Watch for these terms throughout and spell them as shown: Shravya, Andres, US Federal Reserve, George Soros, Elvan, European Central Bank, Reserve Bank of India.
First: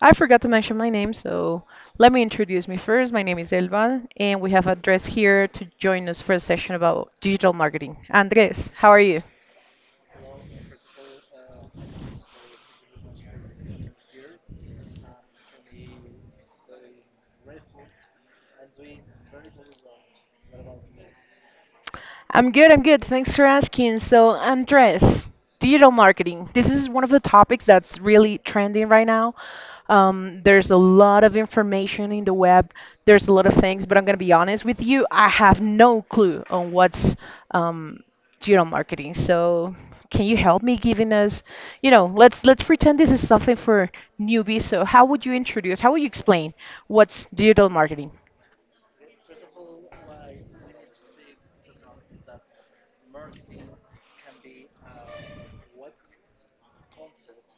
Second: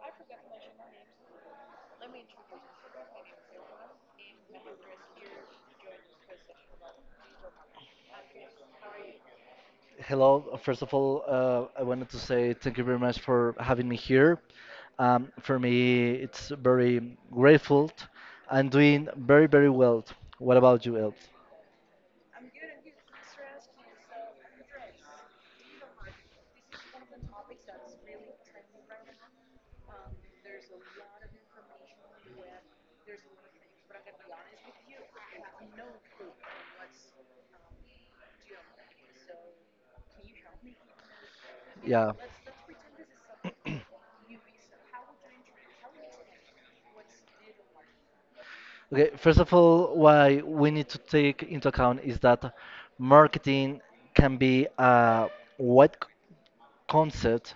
I forgot to mention my name, so let me introduce me first. My name is Elvan, and we have Andres here to join us for a session about digital marketing. Andres, how are you? Hello. First of all, I wanted to say thank you very much for having me here. For me, it's very grateful. I'm doing very, very well. What about you, Elt? I'm good, I'm good. Thanks for asking. So, Andres, digital marketing. This is one of the topics that's really trending right now. There's a lot of information in the web, there's a lot of things, but I'm going to be honest with you, I have no clue on what's um, digital marketing. So, can you help me giving us, you know, Yeah. let's pretend this is something for newbies. So, how would you introduce, how would you explain what's digital marketing? Okay, first of all, why we need to take into account is that marketing can be a wide c- concept,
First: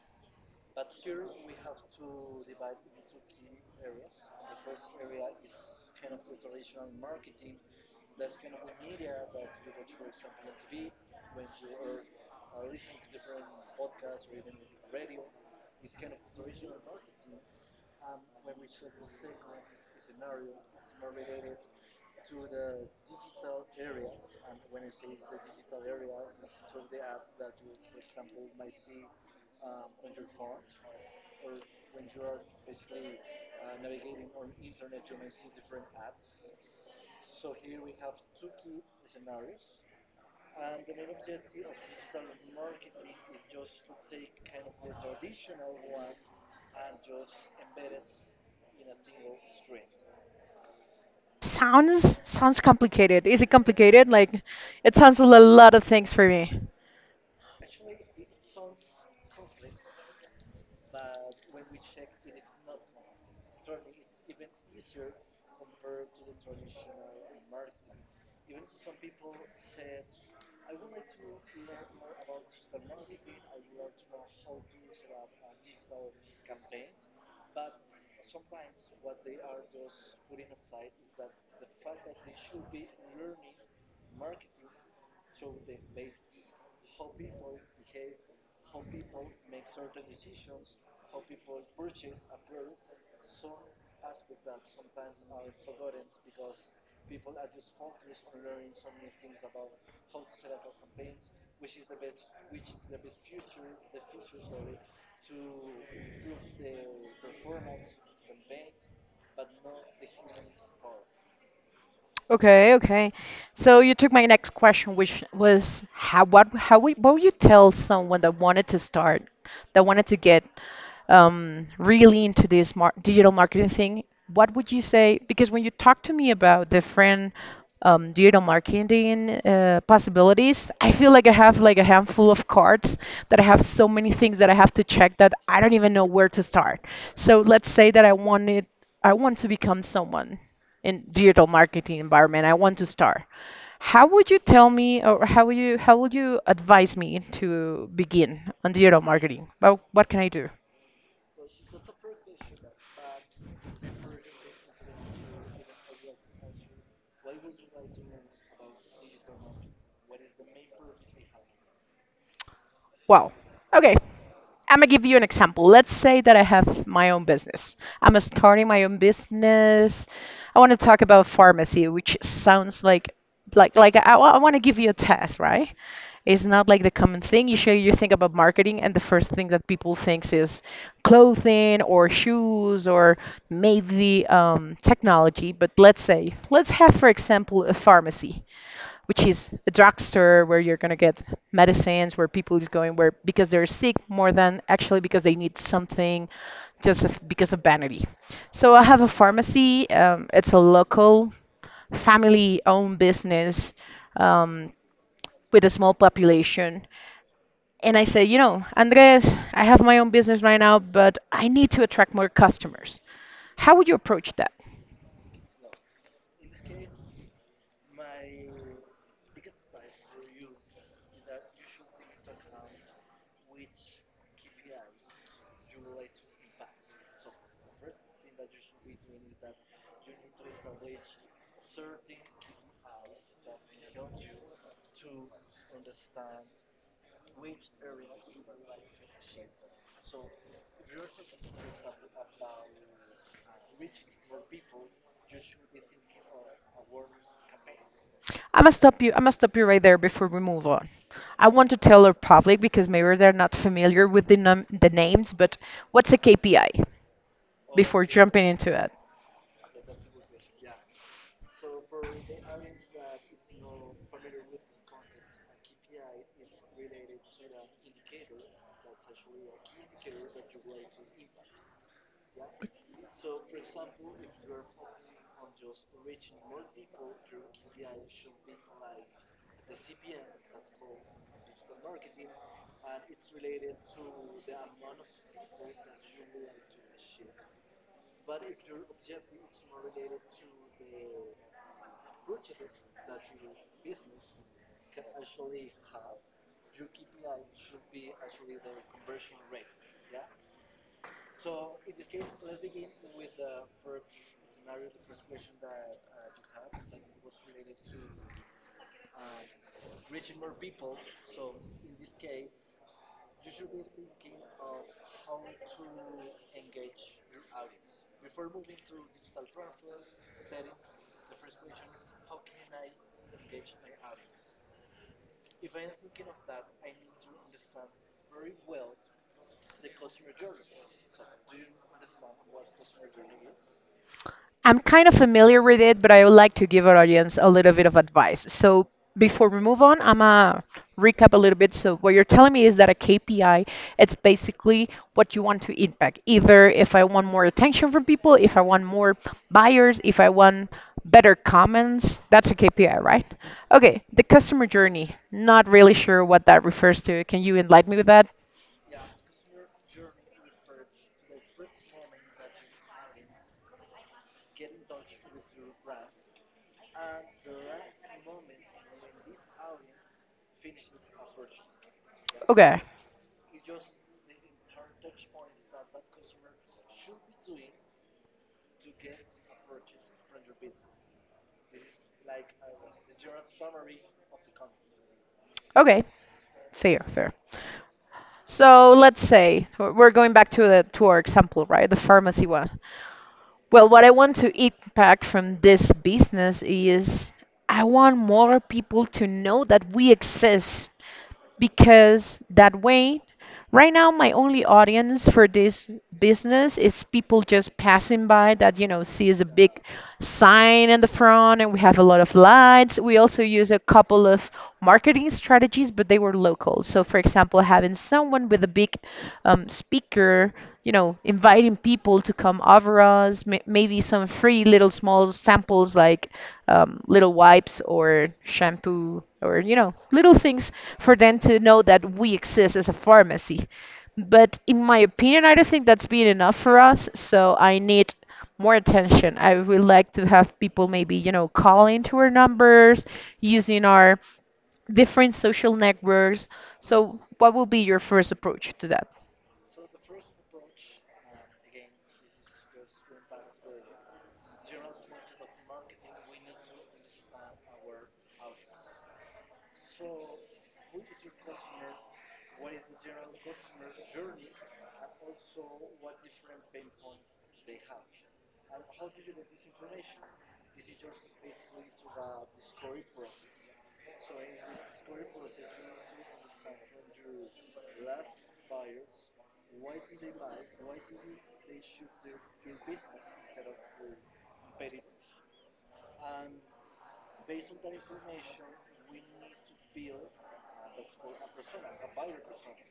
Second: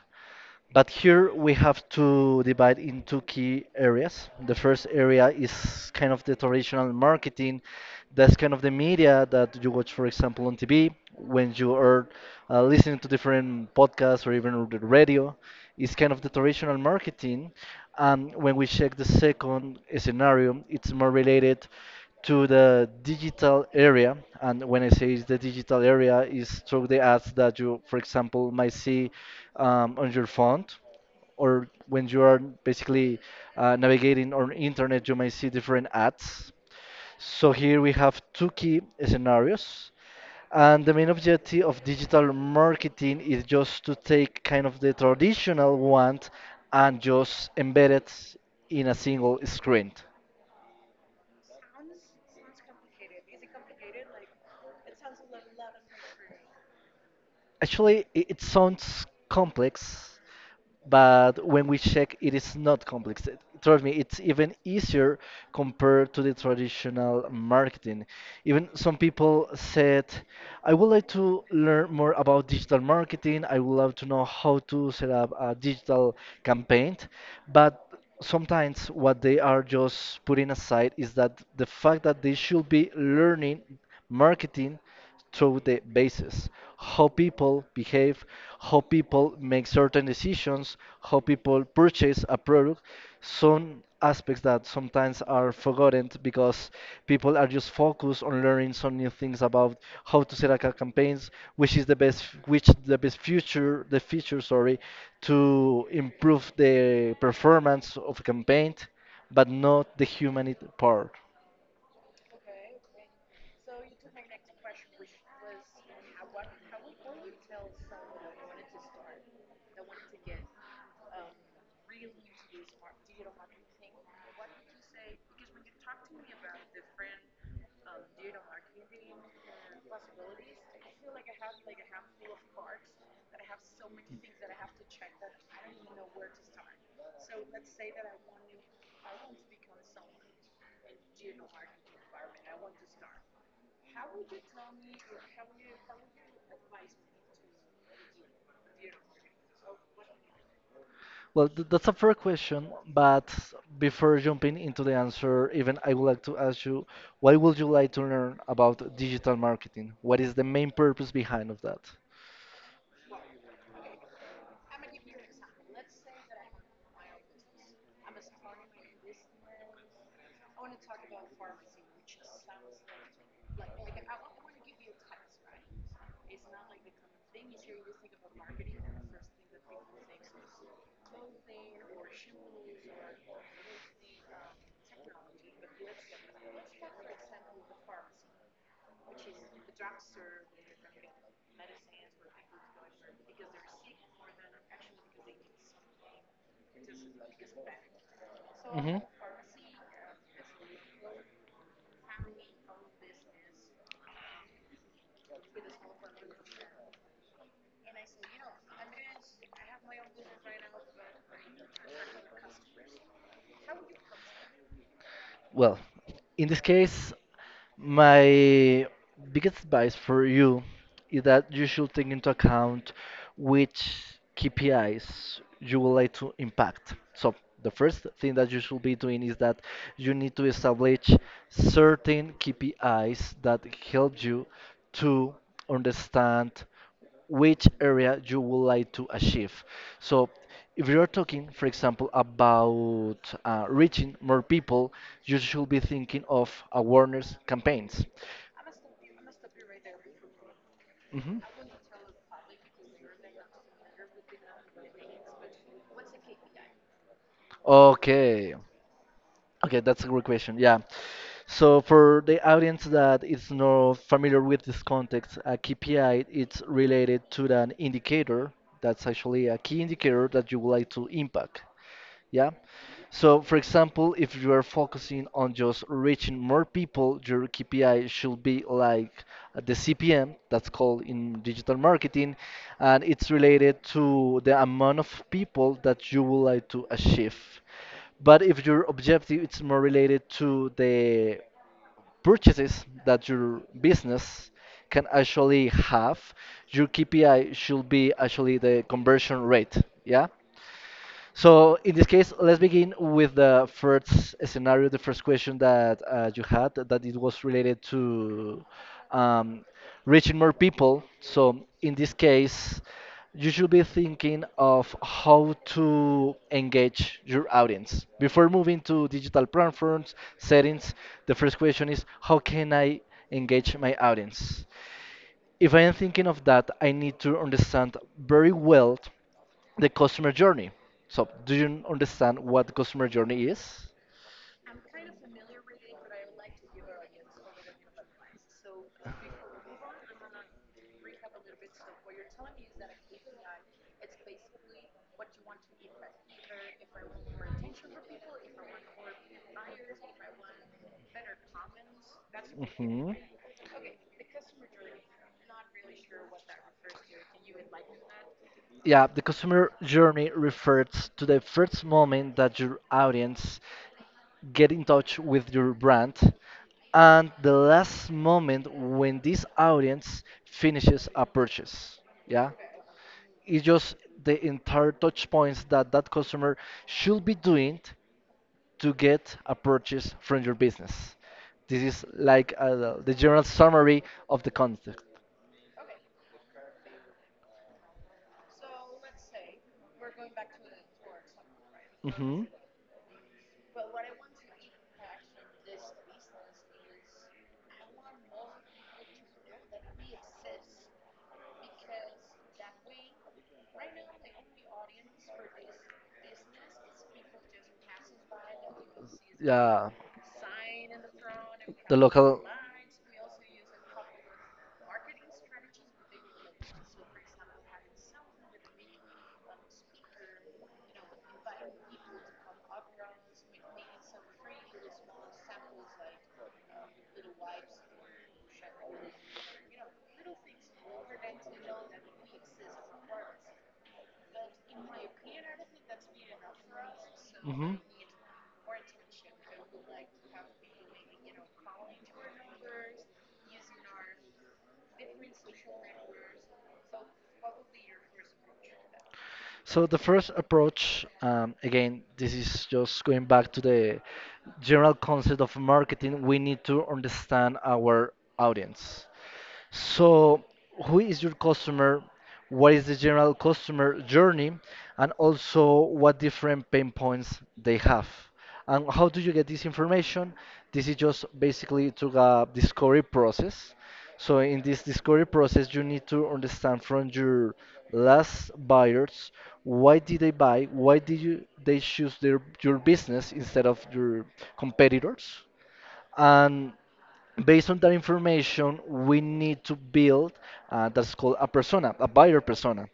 but here we have to divide in two key areas. The first area is kind of the traditional marketing. That's kind of the media that you watch, for example, on TV, when you are listening to different podcasts or even the radio. It's kind of the traditional marketing. And when we check the second scenario, it's more related to the digital area. And when I say is the digital area, is through the ads that you, for example, might see on your phone, or when you are basically navigating on internet, you might see different ads. So here we have two key scenarios. And the main objective of digital marketing is just to take kind of the traditional one and just embed it in a single screen. Sounds complicated. Is it complicated? Like, it sounds a lot of things for me. Actually, it sounds complex, but when we check, it is not complex. Trust me, it's even easier compared to the traditional marketing. Even some people said, I would like to learn more about digital marketing. I would love to know how to set up a digital campaign. But sometimes what they are just putting aside is that the fact that they should be learning marketing through the basis, how people behave, how people make certain decisions, how people purchase a product. Some aspects that sometimes are forgotten because people are just focused on learning some new things about how to set up campaigns, which is the best, which the best future the feature sorry to improve the performance of a campaign, but not the humanity part. Okay, okay. So you took my next question, which was how what how we what would you tell someone that wanted to start, that wanted to get really into this mar digital marketing thing? What would you say? Because when you talk to me about different digital marketing possibilities, I feel like I have like a handful of cards that I have so many things that I have to check that I don't even know where to start. So let's say that I wanted I want to become someone in digital marketing environment. I want to start. How would you tell me, or how would you advise me to begin on digital marketing? Well, what can I do? Well, that's a fair question, but before jumping into the answer, even I would like to ask you, why would you like to learn about digital marketing? What is the main purpose behind of that? Well, okay. I'm gonna give you an example. Let's say that I have my own business. I'm starting my own business. I want to talk about pharmacy, which sounds like like I want to give you a test, right? It's not like the common thing. You usually, you think about marketing, and the first thing that people thinks is clothing or shoes or maybe technology. But let's say let's have, for example, a pharmacy which is a drugstore where you're going to get medicines, where people is going where because they're sick more than actually because they need something because of vanity. So I have a pharmacy. It's a local family-owned business um, with a small population. And I say, you know, Andres, I have my own business right now, but I need to attract more customers. How would you approach that? Well, in this case, my biggest advice for you is that you should take into account which KPIs you would like to impact. So, the first thing that you should be doing is that you need to establish certain KPIs that help you to understand which area you would like to achieve. So, if you're talking, for example, about reaching more people, you should be thinking of awareness campaigns. I must stop you. I must stop you right there before we move on. Mhm. I want to tell our public because maybe they're not familiar with the the names, but what's a KPI before jumping Okay. into it? Okay, that's a great question. Yeah. So for the audience that is not familiar with this context, a KPI it's related to an indicator. That's actually a key indicator that you would like to impact. Yeah. So, for example, if you are focusing on just reaching more people, your KPI should be like the CPM, that's called in digital marketing, and it's related to the amount of people that you would like to achieve. But if your objective is more related to the purchases that your business can actually have, your KPI should be actually the conversion rate. Yeah. So in this case, let's begin with the first scenario, the first question that you had, that it was related to um, reaching more people. So in this case, you should be thinking of how to engage your audience. Before moving to digital platforms, settings, the first question is how can I engage my audience? If I am thinking of that, I need to understand very well the customer journey. So, do you understand what the customer journey is? I'm kind of familiar with it, but I would like to give our audience a little bit of advice. So before we move on, I'm gonna recap a little bit. So what you're telling me is that a KPI, it's basically what you want to impact. Either if I want more attention from people, if I want more buyers, if I want better comments, that's a KPI, Hmm. right? Okay, the customer journey. Not really sure what that refers to. Can you enlighten me with that? Yeah, the customer journey refers to the first moment that your audience get in touch with your brand and the last moment when this audience finishes a purchase. Yeah. Okay. It's just the entire touch points that customer should be doing to get a purchase from your business. This is like the general summary of the concept. Okay. Fair, fair. So let's say we're going back to the to our example, right? The Hmm. pharmacy one. Well, what I want to impact from this business is I want more people to know that we exist because that way, right now my only audience for this business is people just passing by that, you know, sees a big Yeah, sign in the front and we the have a lot of local. lights. We also use a couple of marketing strategies, but they were local. So, for example, having someone with a big speaker, you know, inviting people to come over us, maybe some free little small samples like little wipes or shampoo or, you know, little things for them to know that we exist as a pharmacy. But in my opinion, I don't think that's been enough for us. So Hmm. I need more attention. I would like to have people maybe, you know, calling to our numbers, using our different social networks. So what will be your first approach to that? So the first approach, again, this is just going back to the general concept of marketing. We need to understand our audience. So, who is your customer? What is the general customer journey? And also, what different pain points they have? And how do you get this information? This is just basically through a discovery process. So in this discovery process, you need to understand from your last buyers why did they buy, why did you they choose their your business instead of your competitors, and based on that information, we need to build that's called a persona, a buyer persona.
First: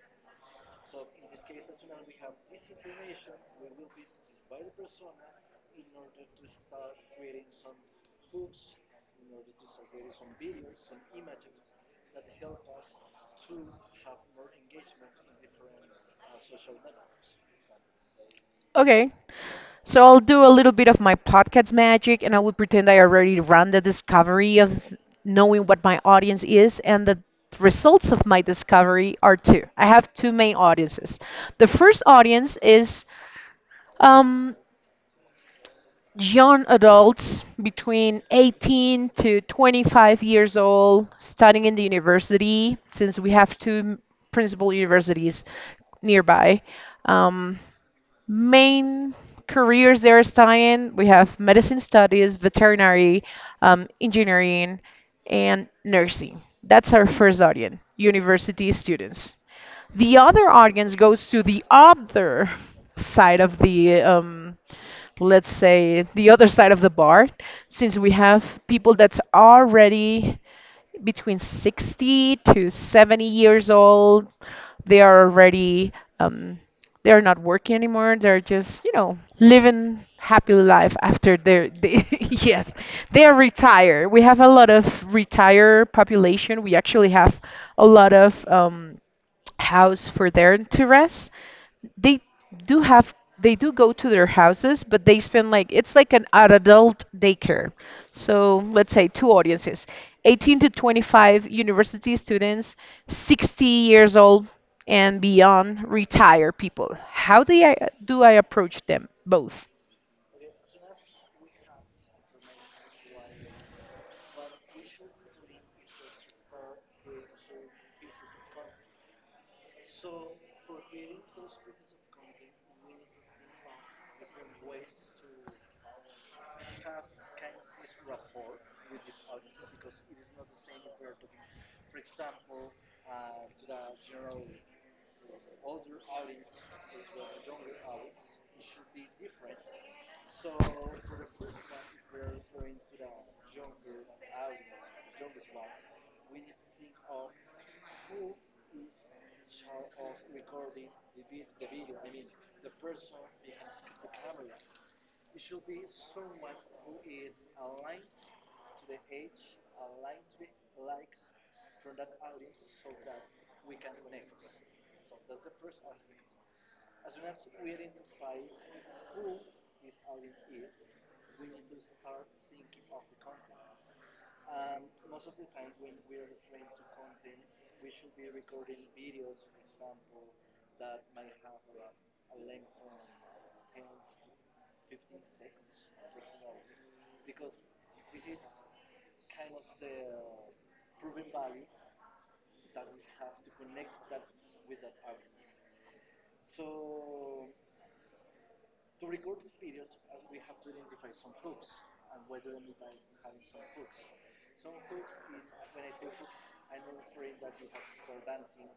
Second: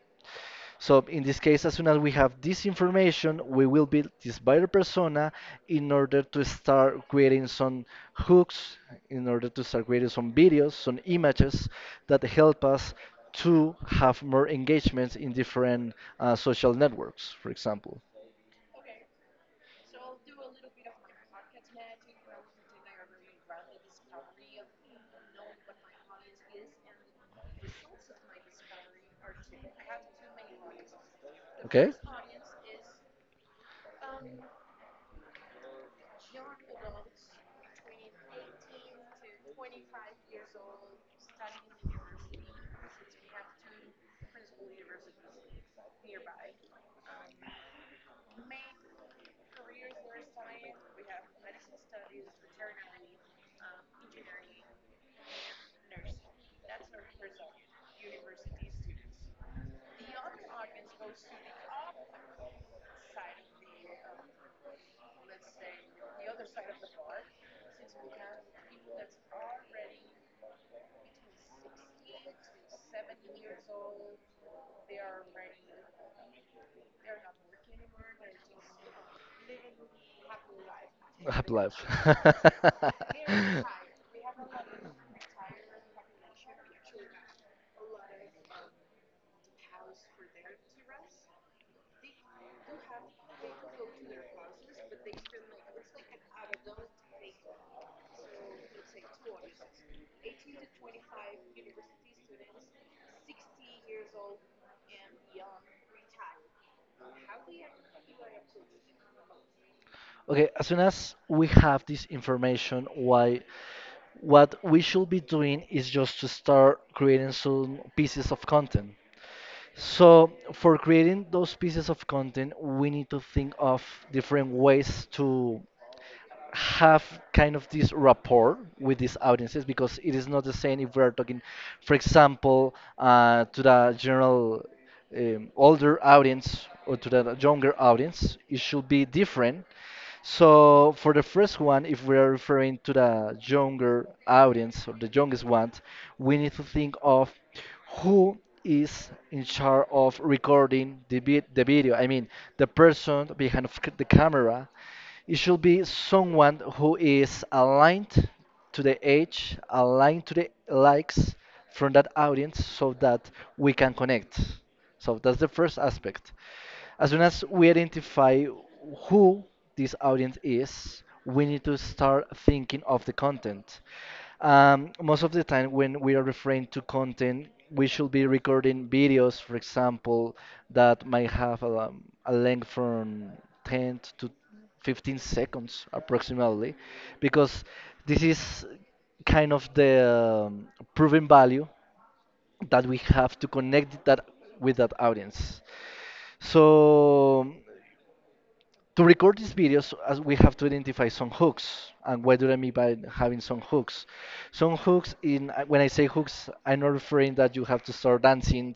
So in this case, as soon as we have this information, we will build this buyer persona in order to start creating some hooks, in order to start creating some videos, some images that help us to have more engagements in different social networks, for example. Okay. So I'll do a little bit of my podcast magic and I will pretend I already ran the discovery of knowing what my audience is and the results of my discovery are two. I have two main audiences. The Okay? first audience is um, young adults between 18 to 25 years old studying in the university, since we have two principal universities nearby. Um, Main careers they're studying, we have medicine studies, veterinary, engineering, and nursing. That's our first audience, university students. The other audience goes to the other side of the, let's say, the other side of the bar, since we have people that's already between 60 to 70 years old. They are already, um, they're not working anymore. They're just, you know, living happy life after Happy their, life. they, Happy yes, they are life. retired. We have a lot of retired population. We actually have a lot of, house for them to rest. They do have they do go to their houses, but they spend like it's like an adult daycare. So let's say two audiences, 18 to 25 university students, 60 years old and beyond retired people. How do I approach them both? Okay, as soon as we have this information, why what we should be doing is just to start creating some pieces of content. So, for creating those pieces of content, we need to think of different ways to have kind of this rapport with these audiences because it is not the same if we are talking, for example, to the general older audience or to the younger audience. It should be different. So for the first one, if we are referring to the younger audience or the youngest one, we need to think of who is in charge of recording the video. I mean, the person behind of the camera. It should be someone who is aligned to the age, aligned to the likes from that audience so that we can connect. So that's the first aspect. As soon as we identify who this audience is, we need to start thinking of the content. Most of the time, when we are referring to content, we should be recording videos, for example, that might have a length from 10 to 15 seconds approximately, because this is kind of the proven value that we have to connect that with that audience. So to record these videos, as we have to identify some hooks. And what do I mean by having some hooks? Some hooks in when I say hooks, I'm not referring that you have to start dancing.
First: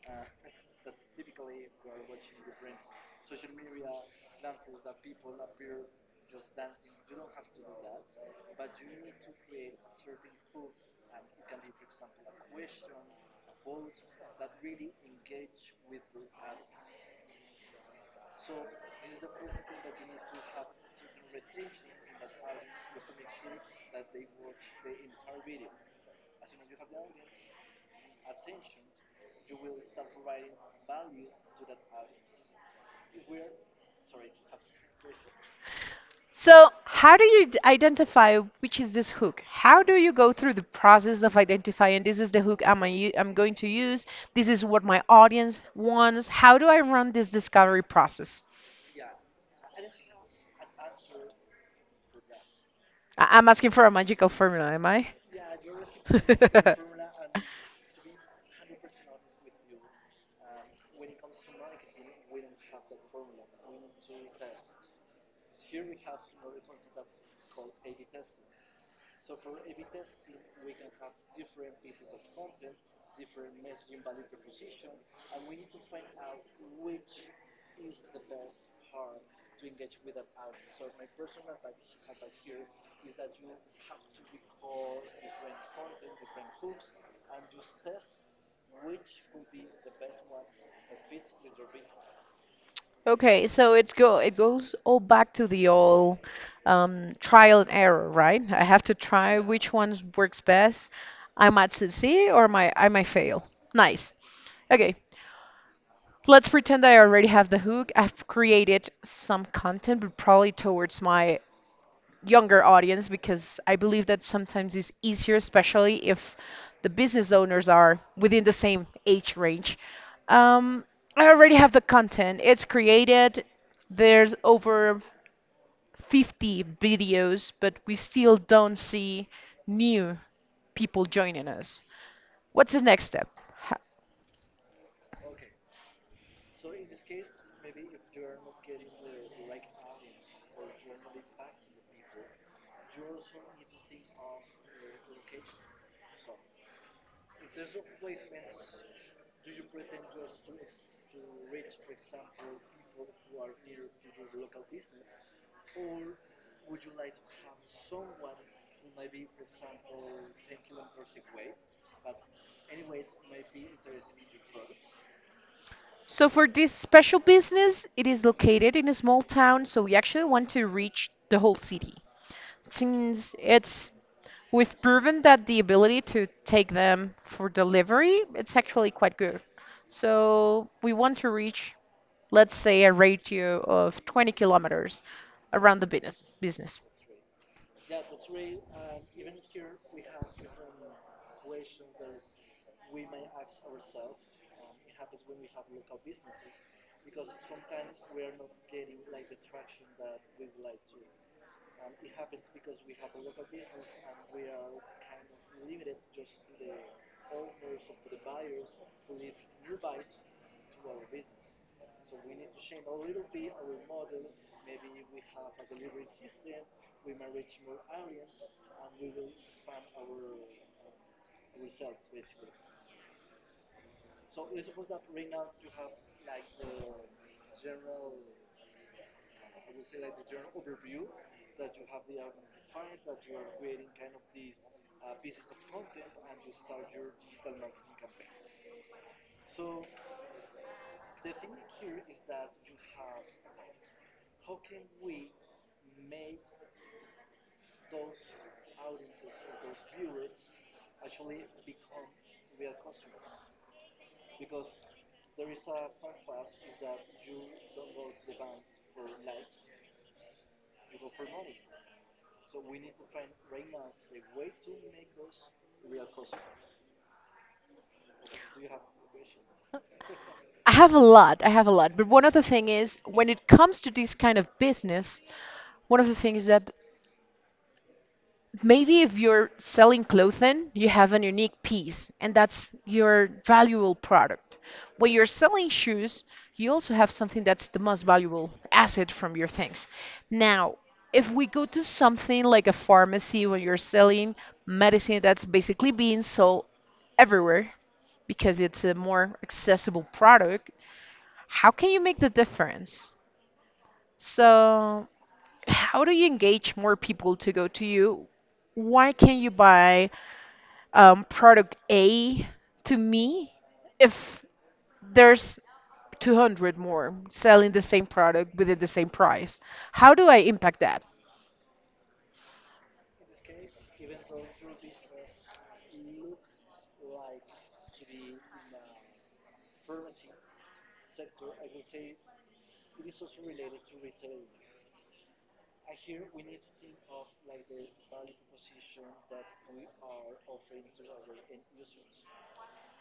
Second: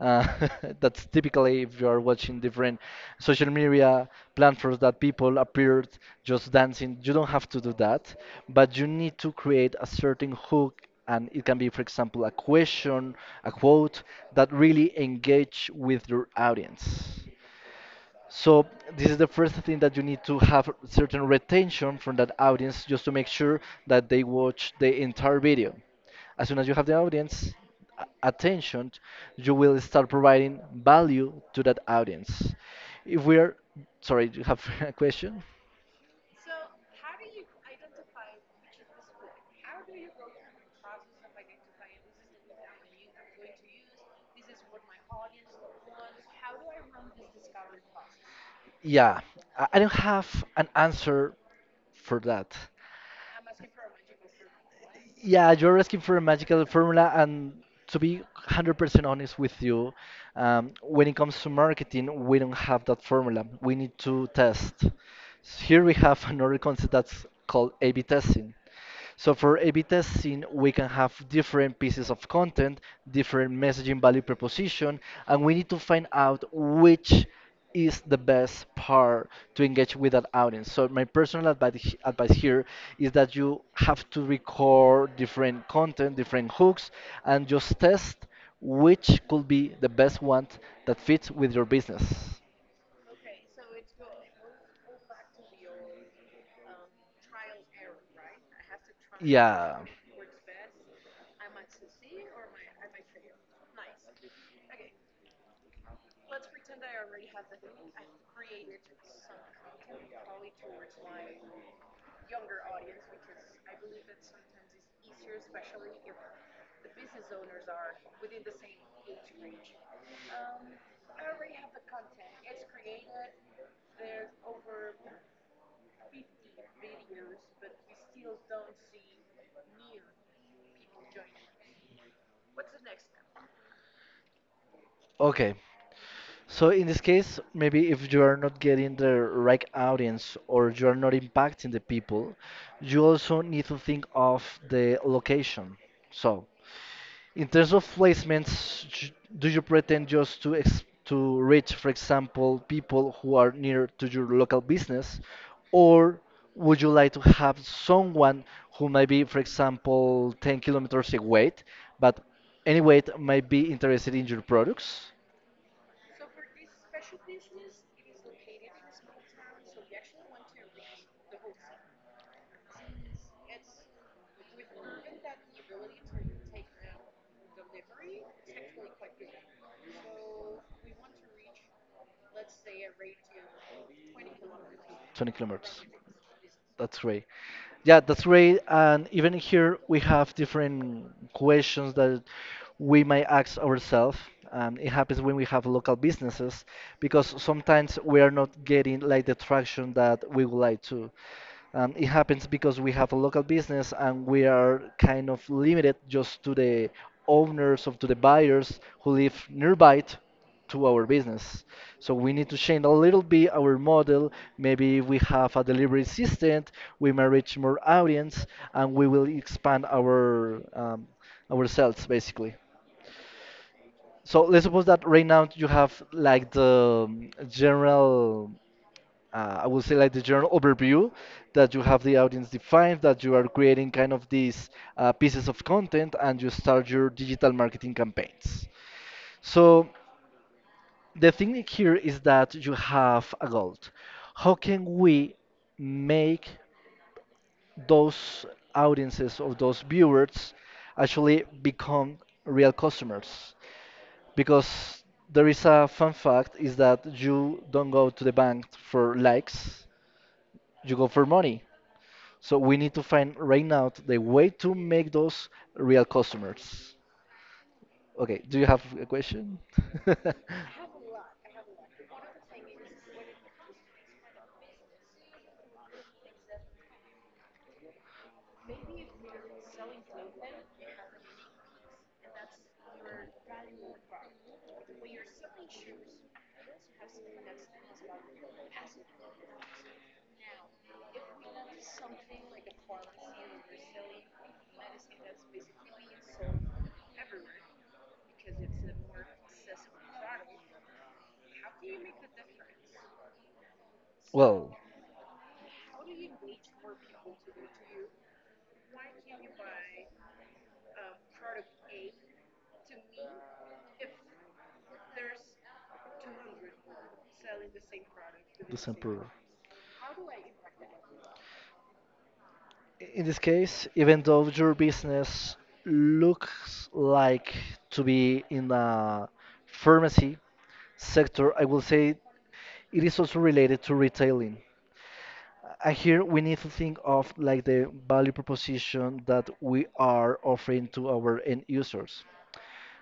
Uh, that's typically if you are watching different social media platforms that people appeared just dancing. You don't have to do that, but you need to create a certain hook. And it can be, for example, a question, a quote that really engage with your audience. So this is the first thing that you need to have certain retention from that audience just to make sure that they watch the entire video. As soon as you have the audience attention, you will start providing value to that audience. If we're sorry, do you have a question? So, how do you identify which is this hook? How do you go through the process of identifying this is the hook I'm going to use? This is what my audience wants. How do I run this discovery process? Yeah, I don't have an answer for that. I'm asking for a magical formula, am I? Yeah, you're asking for a magical formula, and to be 100% honest with you, when it comes to marketing, we don't have that formula. We need to test. Here we have another concept that's called A/B testing. So for A/B testing, we can have different pieces of content, different messaging value proposition, and we need to find out which is the best part to engage with that audience. So my personal advice here is that you have to record different content, different hooks, and just test which could be the best one that fits with your business. Okay, so it goes all back to the old trial and error, right? I have to try which Yeah. one works best. I might succeed or my I might fail. Nice. Okay, let's pretend that I already have the hook. I've created some content, but probably towards my younger audience because I believe that sometimes it's easier, especially if the business owners are within the same age range. Um, I already have the content. It's created. There's over 50 videos, but we still don't see new people joining us. What's the next step? Ha- Okay. So in this case, maybe if you are not getting the right audience or you are not impacting the people, you also need to think of the location. So in terms of placements, do you pretend just to ex to reach, for example, people who are near to your local business, or would you like to have someone who might be, for example, 10 kilometers away, but anyway might be interested in your products? So for this special business, it is located in a small town, so we actually want to reach the whole city, since it's we've proven that the ability to take them for delivery, it's actually quite good. So we want to reach, let's say, a ratio of 20 kilometers 20 around kilometers. the business. That's great. Yeah, that's great. And even here, we have different questions that we might ask ourselves. And it happens when we have local businesses because sometimes we are not getting like the traction that we would like to. And it happens because we have a local business and we are kind of limited just to the owners of to the buyers who live nearby to our business. So we need to change a little bit our model. Maybe if we have a delivery assistant, we may reach more audience and we will expand our sales basically. So let's suppose that right now you have like the general I would say like the general overview that you have the audience defined, that you are creating kind of these pieces of content, and you start your digital marketing campaigns. So the thing here is that you have a goal. How can we make those audiences or those viewers actually become real customers? Because there is a fun fact is that you don't go to the bank for likes, you go for money. So we need to find right now the way to make those real customers. Okay, do you have a question? I have a lot, I have a lot, but one of the thing is when it comes to this kind of business, one of the things that maybe if you're selling clothing, you have an unique piece, and that's your valuable product. When you're selling shoes, you also have something that's the most valuable asset from your things. Now, if we go to something like a pharmacy when you're selling medicine that's basically being sold everywhere because it's a more accessible product, how can you make the difference? Well, So how do you engage more people to go to you? Why can you buy product A to me if there's 200 more selling the same product the within the same simple. price? How do I impact that? In this case, even though your business looks like to be in the pharmacy sector, I will say it is also related to retailing. And here we need to think of like the value proposition that we are offering to our end users.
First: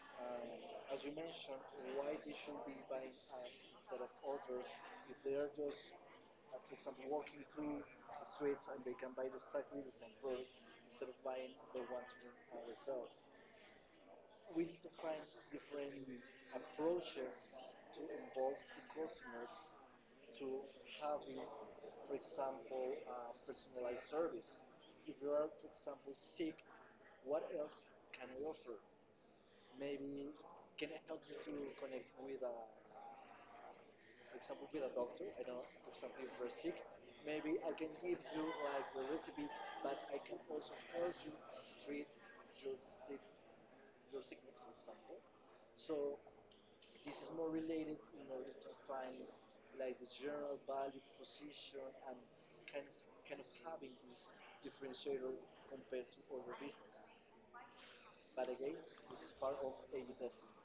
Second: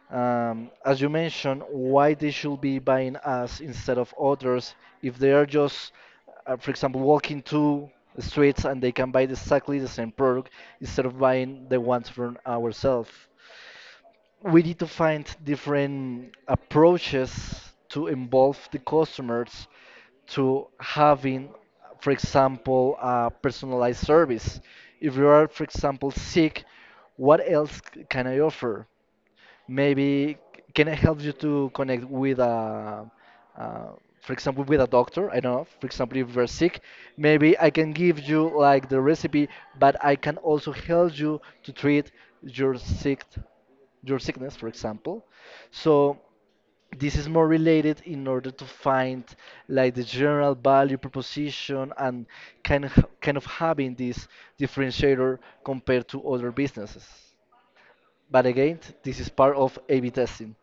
As you mentioned, why they should be buying us instead of others if they are just, for example, walking two streets and they can buy exactly the same product instead of buying the ones from ourselves. We need to find different approaches to involve the customers to having, for example, a personalized service. If you are, for example, sick, what else can I offer? Maybe can I help you to connect with a, uh, for example, with a doctor? I don't know. For example, if you're sick, maybe I can give you like the recipe, but I can also help you to treat your sick, your sickness, for example. So this is more related in order to find like the general value proposition and kind of having this differentiator compared to other businesses. But again, this is part of A/B testing.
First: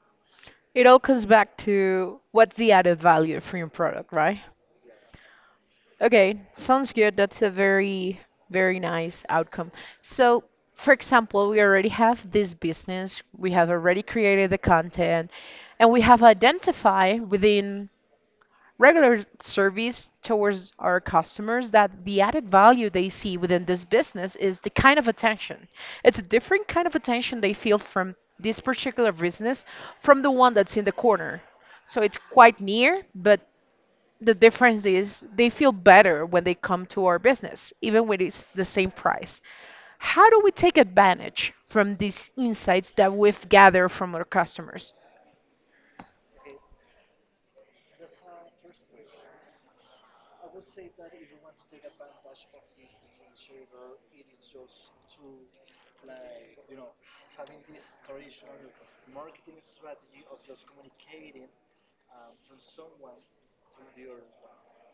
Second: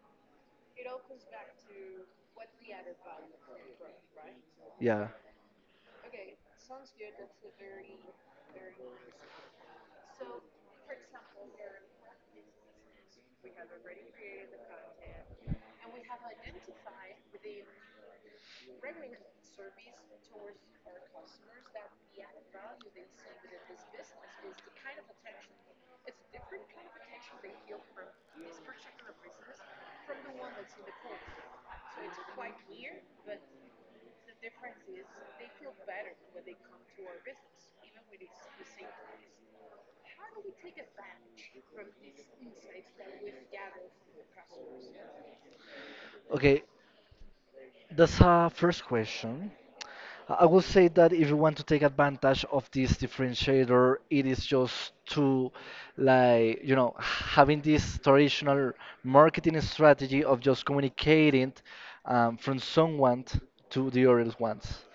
It all comes back to what's the added value from your product, right? Yeah. Okay, sounds good. That's a very, very nice outcome. So, for example, we already have this business, we have already created the content, and we have identified within regular service towards our customers that the added value they see within this business is the kind of attention. It's a different kind of attention they feel from this particular business from the one that's in the corner. So it's quite near, but the difference is they feel better when they come to our business, even when it's the same price. How do we take advantage from these insights that we've gathered from our customers? Okay, that's a first question. I will say that if you want to take advantage of this differentiator, it is just to, like, having this traditional marketing strategy of just communicating from someone to the other ones.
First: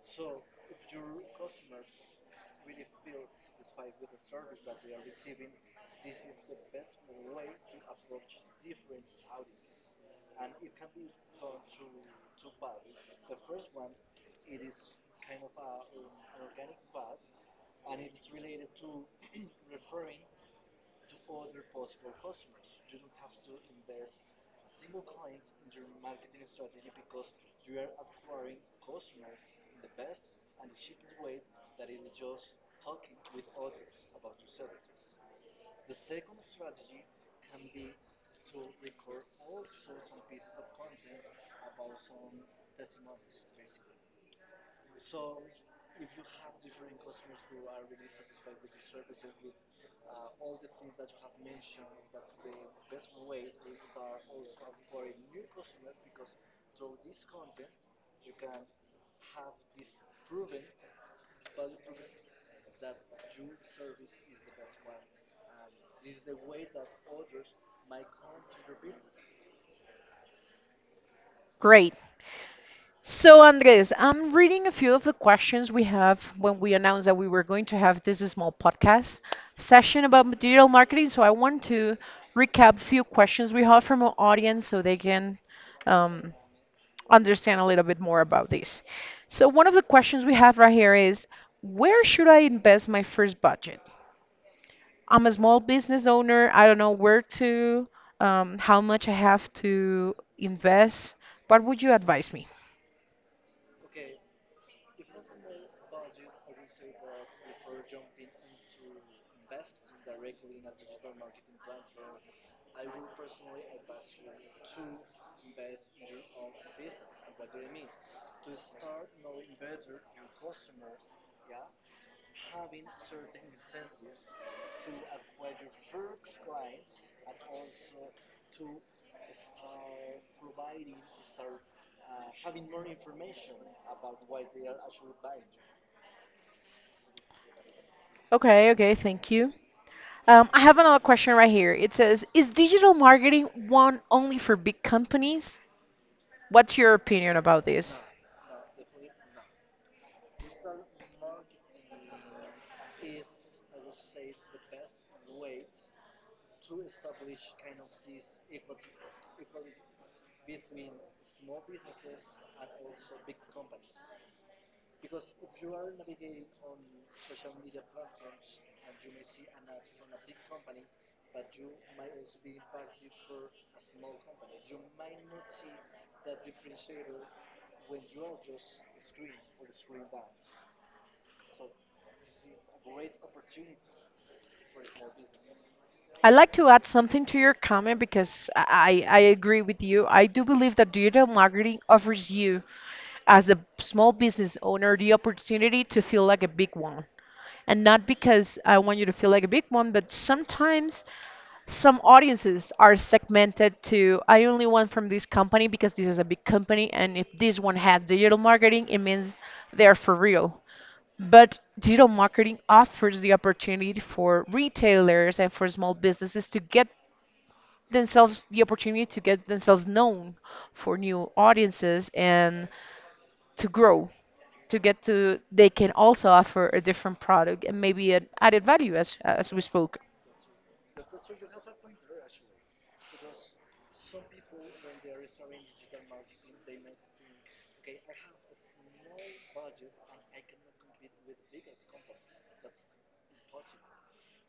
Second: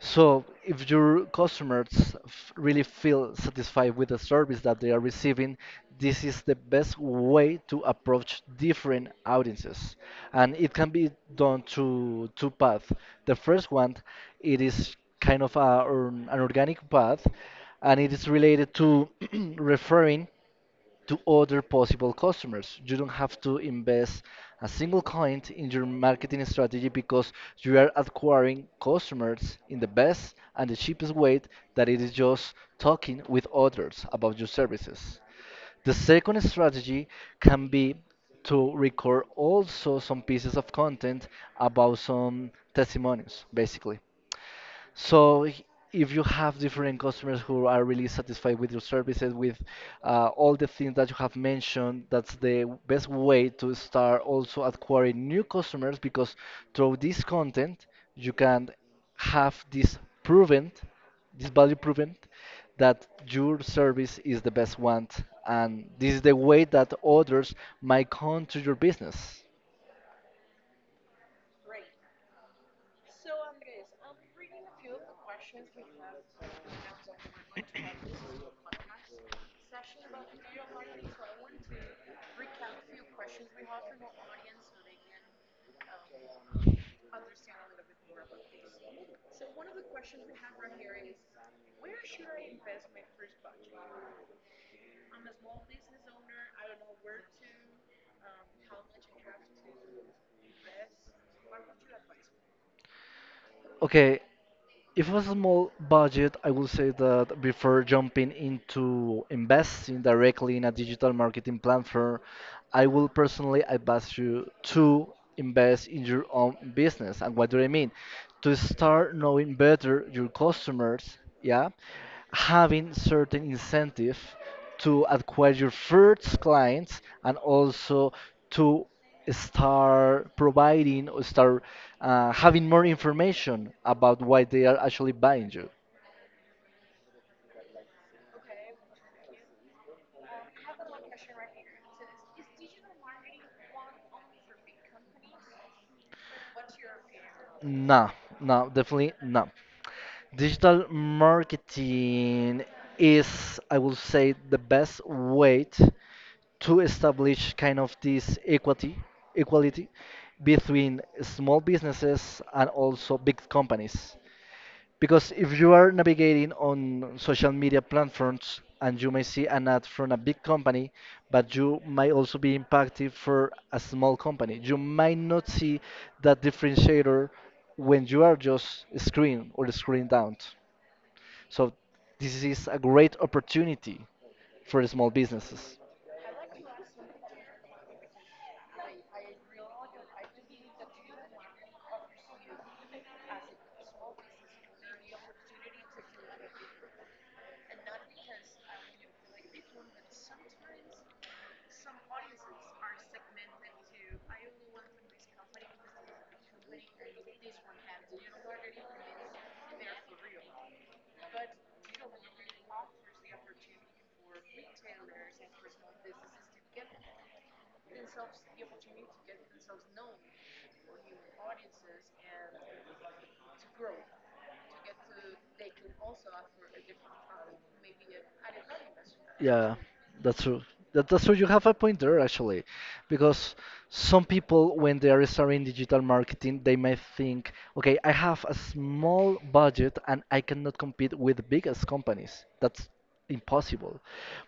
So if your customers really feel satisfied with the service that they are receiving, this is the best way to approach different audiences. And it can be done through two paths. The first one, it is kind of or an organic path, and it is related to referring to other possible customers. You don't have to invest a single coin in your marketing strategy because you are acquiring customers in the best and the cheapest way that it is just talking with others about your services. The second strategy can be to record also some pieces of content about some testimonies, basically. So if you have different customers who are really satisfied with your services, with all the things that you have mentioned, that's the best way to start also acquiring new customers because through this content, you can have this value proven that your service is the best one and this is the way that others might come to your business. Great. So, Andres, I'm reading a few of the questions we have when we announced that we were going to have this small podcast session about digital marketing. So, I want to recap a few questions we have from our audience so they can um, understand a little bit more about this. So one of the questions we have right here is, where should I invest my first budget? I'm a small business owner. I don't know where to, how much I have to invest. What would you advise me? Okay, if it was a small budget, I would say that before jumping into investing directly in a digital marketing platform, I will personally advise you to invest in your own business. And what do I mean? To start knowing better your customers, yeah, having certain incentive to acquire your first clients and also to start providing or start having more information about why they are actually buying you. Okay, okay, thank you. I have another question right here. It says, is digital marketing one only for big companies? What's your opinion about this? Nah, no, definitely no. Digital marketing is, I will say, the best way to establish kind of this equality between small businesses and also big companies. Because if you are navigating on social media platforms and you may see an ad from a big company, but you might also be impacted for a small company. You might not see that differentiator when you are just screen or screen down. So this is a great opportunity for small businesses. I'd like to add something to your comment because I agree with you. I do believe that digital marketing offers you, as a small business owner, the opportunity to feel like a big one. And not because I want you to feel like a big one, but sometimes some audiences are segmented to I only want from this company because this is a big company, and if this one has digital marketing, it means they're for real. But digital marketing offers the opportunity for retailers and for small businesses to get themselves the opportunity to get themselves known for new audiences and to grow to get to they can also offer a different product and maybe an added value as we Yeah, spoke. that's true. That's true. You have a point there actually, because some people, when they are starting digital marketing, they may think, okay, I have a small budget and I cannot compete with the biggest companies. That's impossible.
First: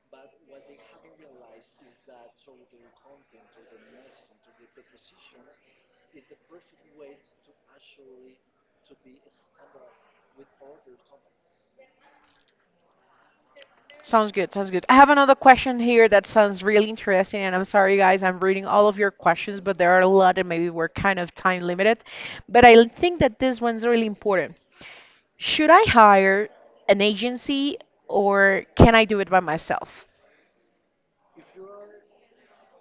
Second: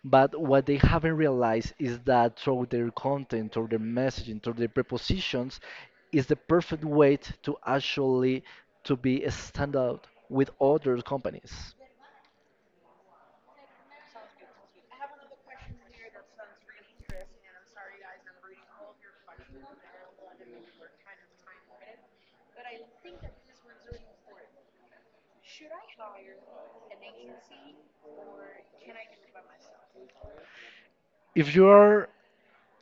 But what they haven't realized is that through their content, through their messaging, through their prepositions, is the perfect way to actually to be a standout with other companies. Sounds good, sounds good. I have another question here that sounds really interesting, and I'm sorry guys, I'm reading all of your questions, but there are a lot and maybe we're kind of time limited, but I think that this one's really important. Should I hire an agency or can I do it by myself? If you are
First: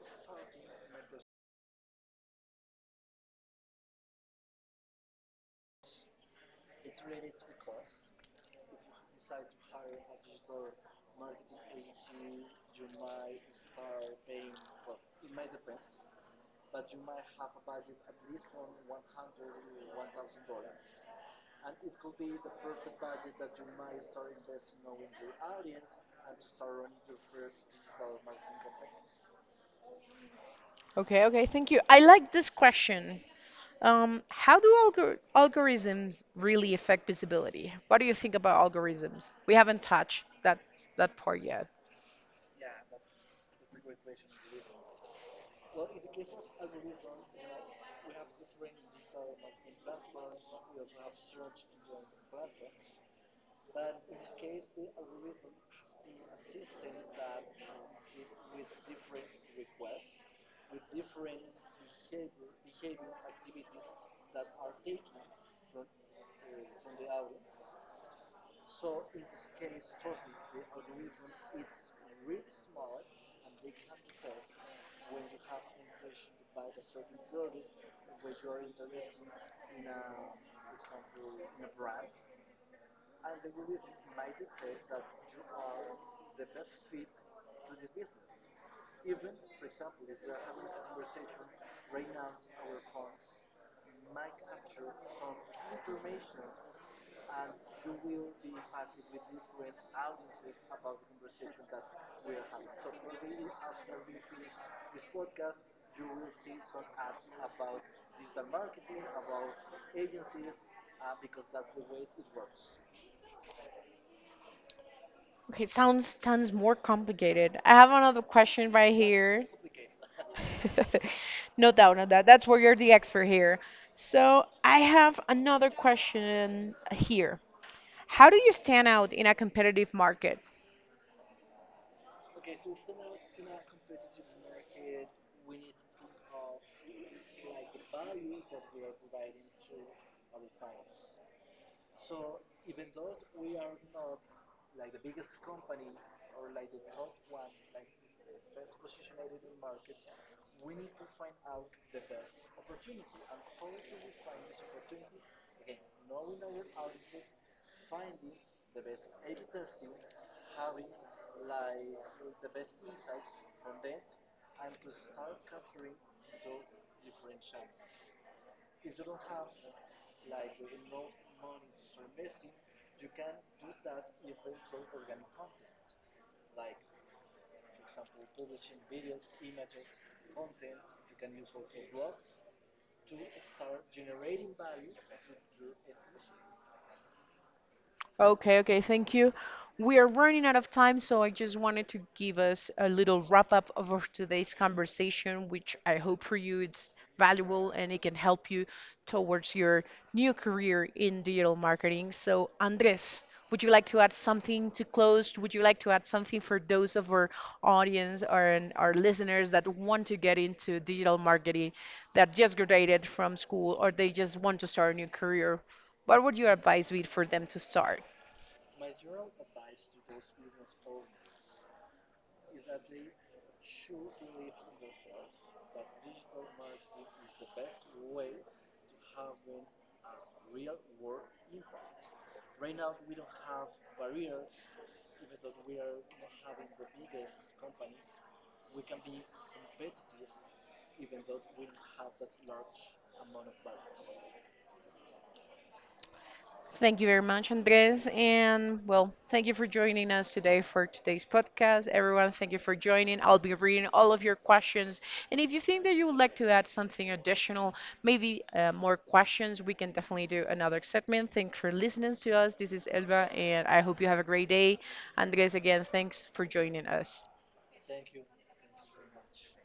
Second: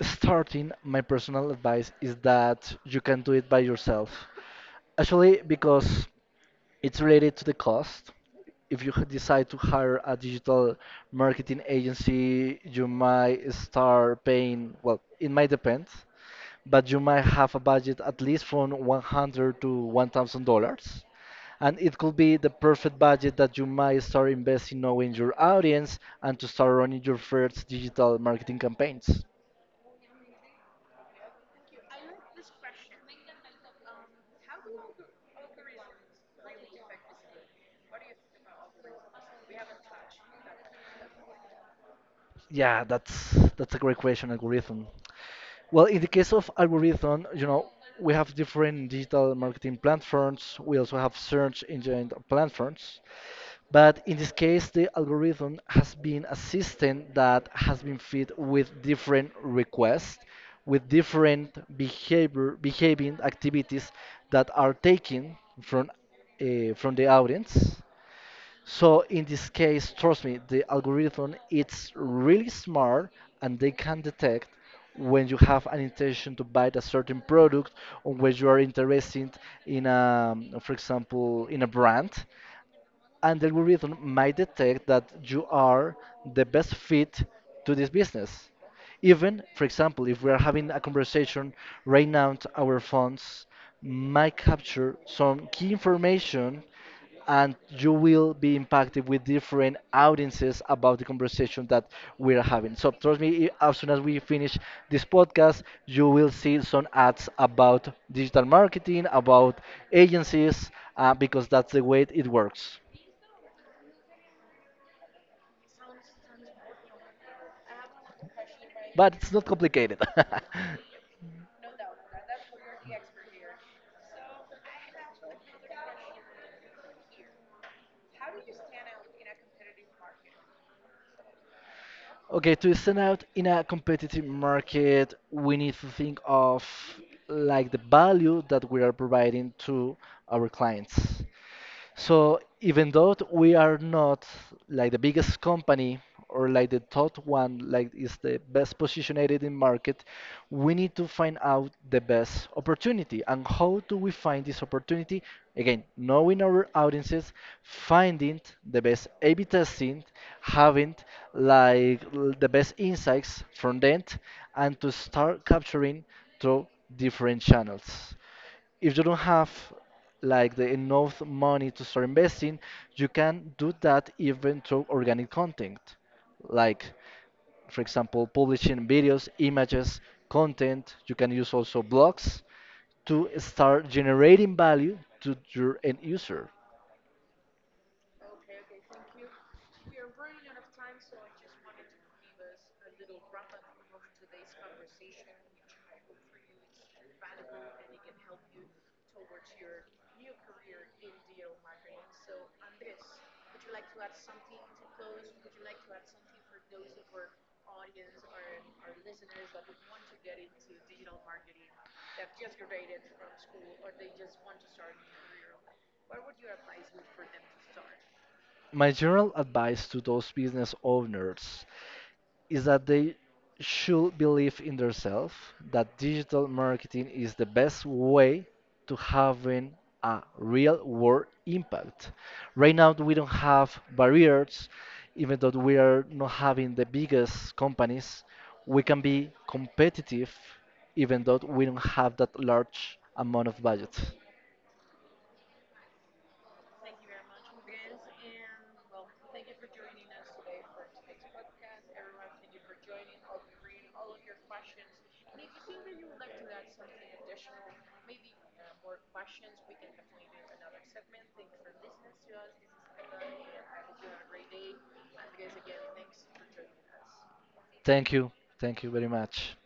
starting, my personal advice is that you can do it by yourself. Actually, because it's related to the cost. If you decide to hire a digital marketing agency, you might start paying, well, it might depend, but you might have a budget at least from 100 to $1,000, and it could be the perfect budget that you might start investing knowing your audience and to start running your first digital marketing campaigns. Okay, okay, thank you. I like this question. How do algorithms really affect visibility? What do you think about algorithms? We haven't touched that part yet. Yeah, that's a great question, algorithm. Well, in the case of algorithm, we have different digital marketing platforms. We also have search engine platforms. But in this case, the algorithm has been a system that has been fed with different requests, with different behaving activities that are taken from the audience. So in this case, trust me, the algorithm it's really smart and they can detect when you have an intention to buy a certain product or when you are interested in a, for example, in a brand, and the algorithm might detect that you are the best fit to this business. Even, for example, if we are having a conversation right now, our phones might capture some key information and you will be impacted with different audiences about the conversation that we are having. So trust me, as soon as we finish this podcast, you will see some ads about digital marketing, about agencies, because that's the way it works. Okay, sounds sounds more complicated. I have another question right But it's not here. complicated. No doubt, no doubt. That's where you're the expert here. So I have another question here. How do you stand out in a competitive market? Okay, to stand out in a competitive market, we need to think of like the value that we are providing to our clients. So even though we are not like the biggest company or like the top one, like is the best positioned in market, we need to find out the best opportunity. And how do we find this opportunity? Again, knowing our audiences, finding the best A/B testing, having like the best insights from that, and to start capturing through different channels. If you don't have like the enough money to start investing, you can do that even through organic content. Like, for example, publishing videos, images, content. You can use also blogs to start generating value to your end user. Okay, okay, thank you. We are running out of time, so I just wanted to give us a little wrap up of our today's conversation, which I hope for you it's valuable and it can help you towards your new career in digital marketing. So, Andres, would you like to add something to close? Would you like to add something for those of our audience or and our listeners that want to get into digital marketing, that just graduated from school or they just want to start a new career? What would your advice be for them to start? My general advice to those business owners is that they should believe in themselves that digital marketing is the best way to having a real world impact. Right now we don't have barriers, even though we are not having the biggest companies, we can be competitive even though we don't have that large amount of budget. Thank you very much, Andres. And well, thank you for joining us today for today's podcast. Everyone, thank you for joining. I'll be reading all of your questions. And if you think that you would like to add something additional, maybe more questions, we can definitely do another segment. Thanks for listening to us. This is Elba, and I hope you have a great day. Andres, again, thanks for joining us. Thank you. Thank you very much.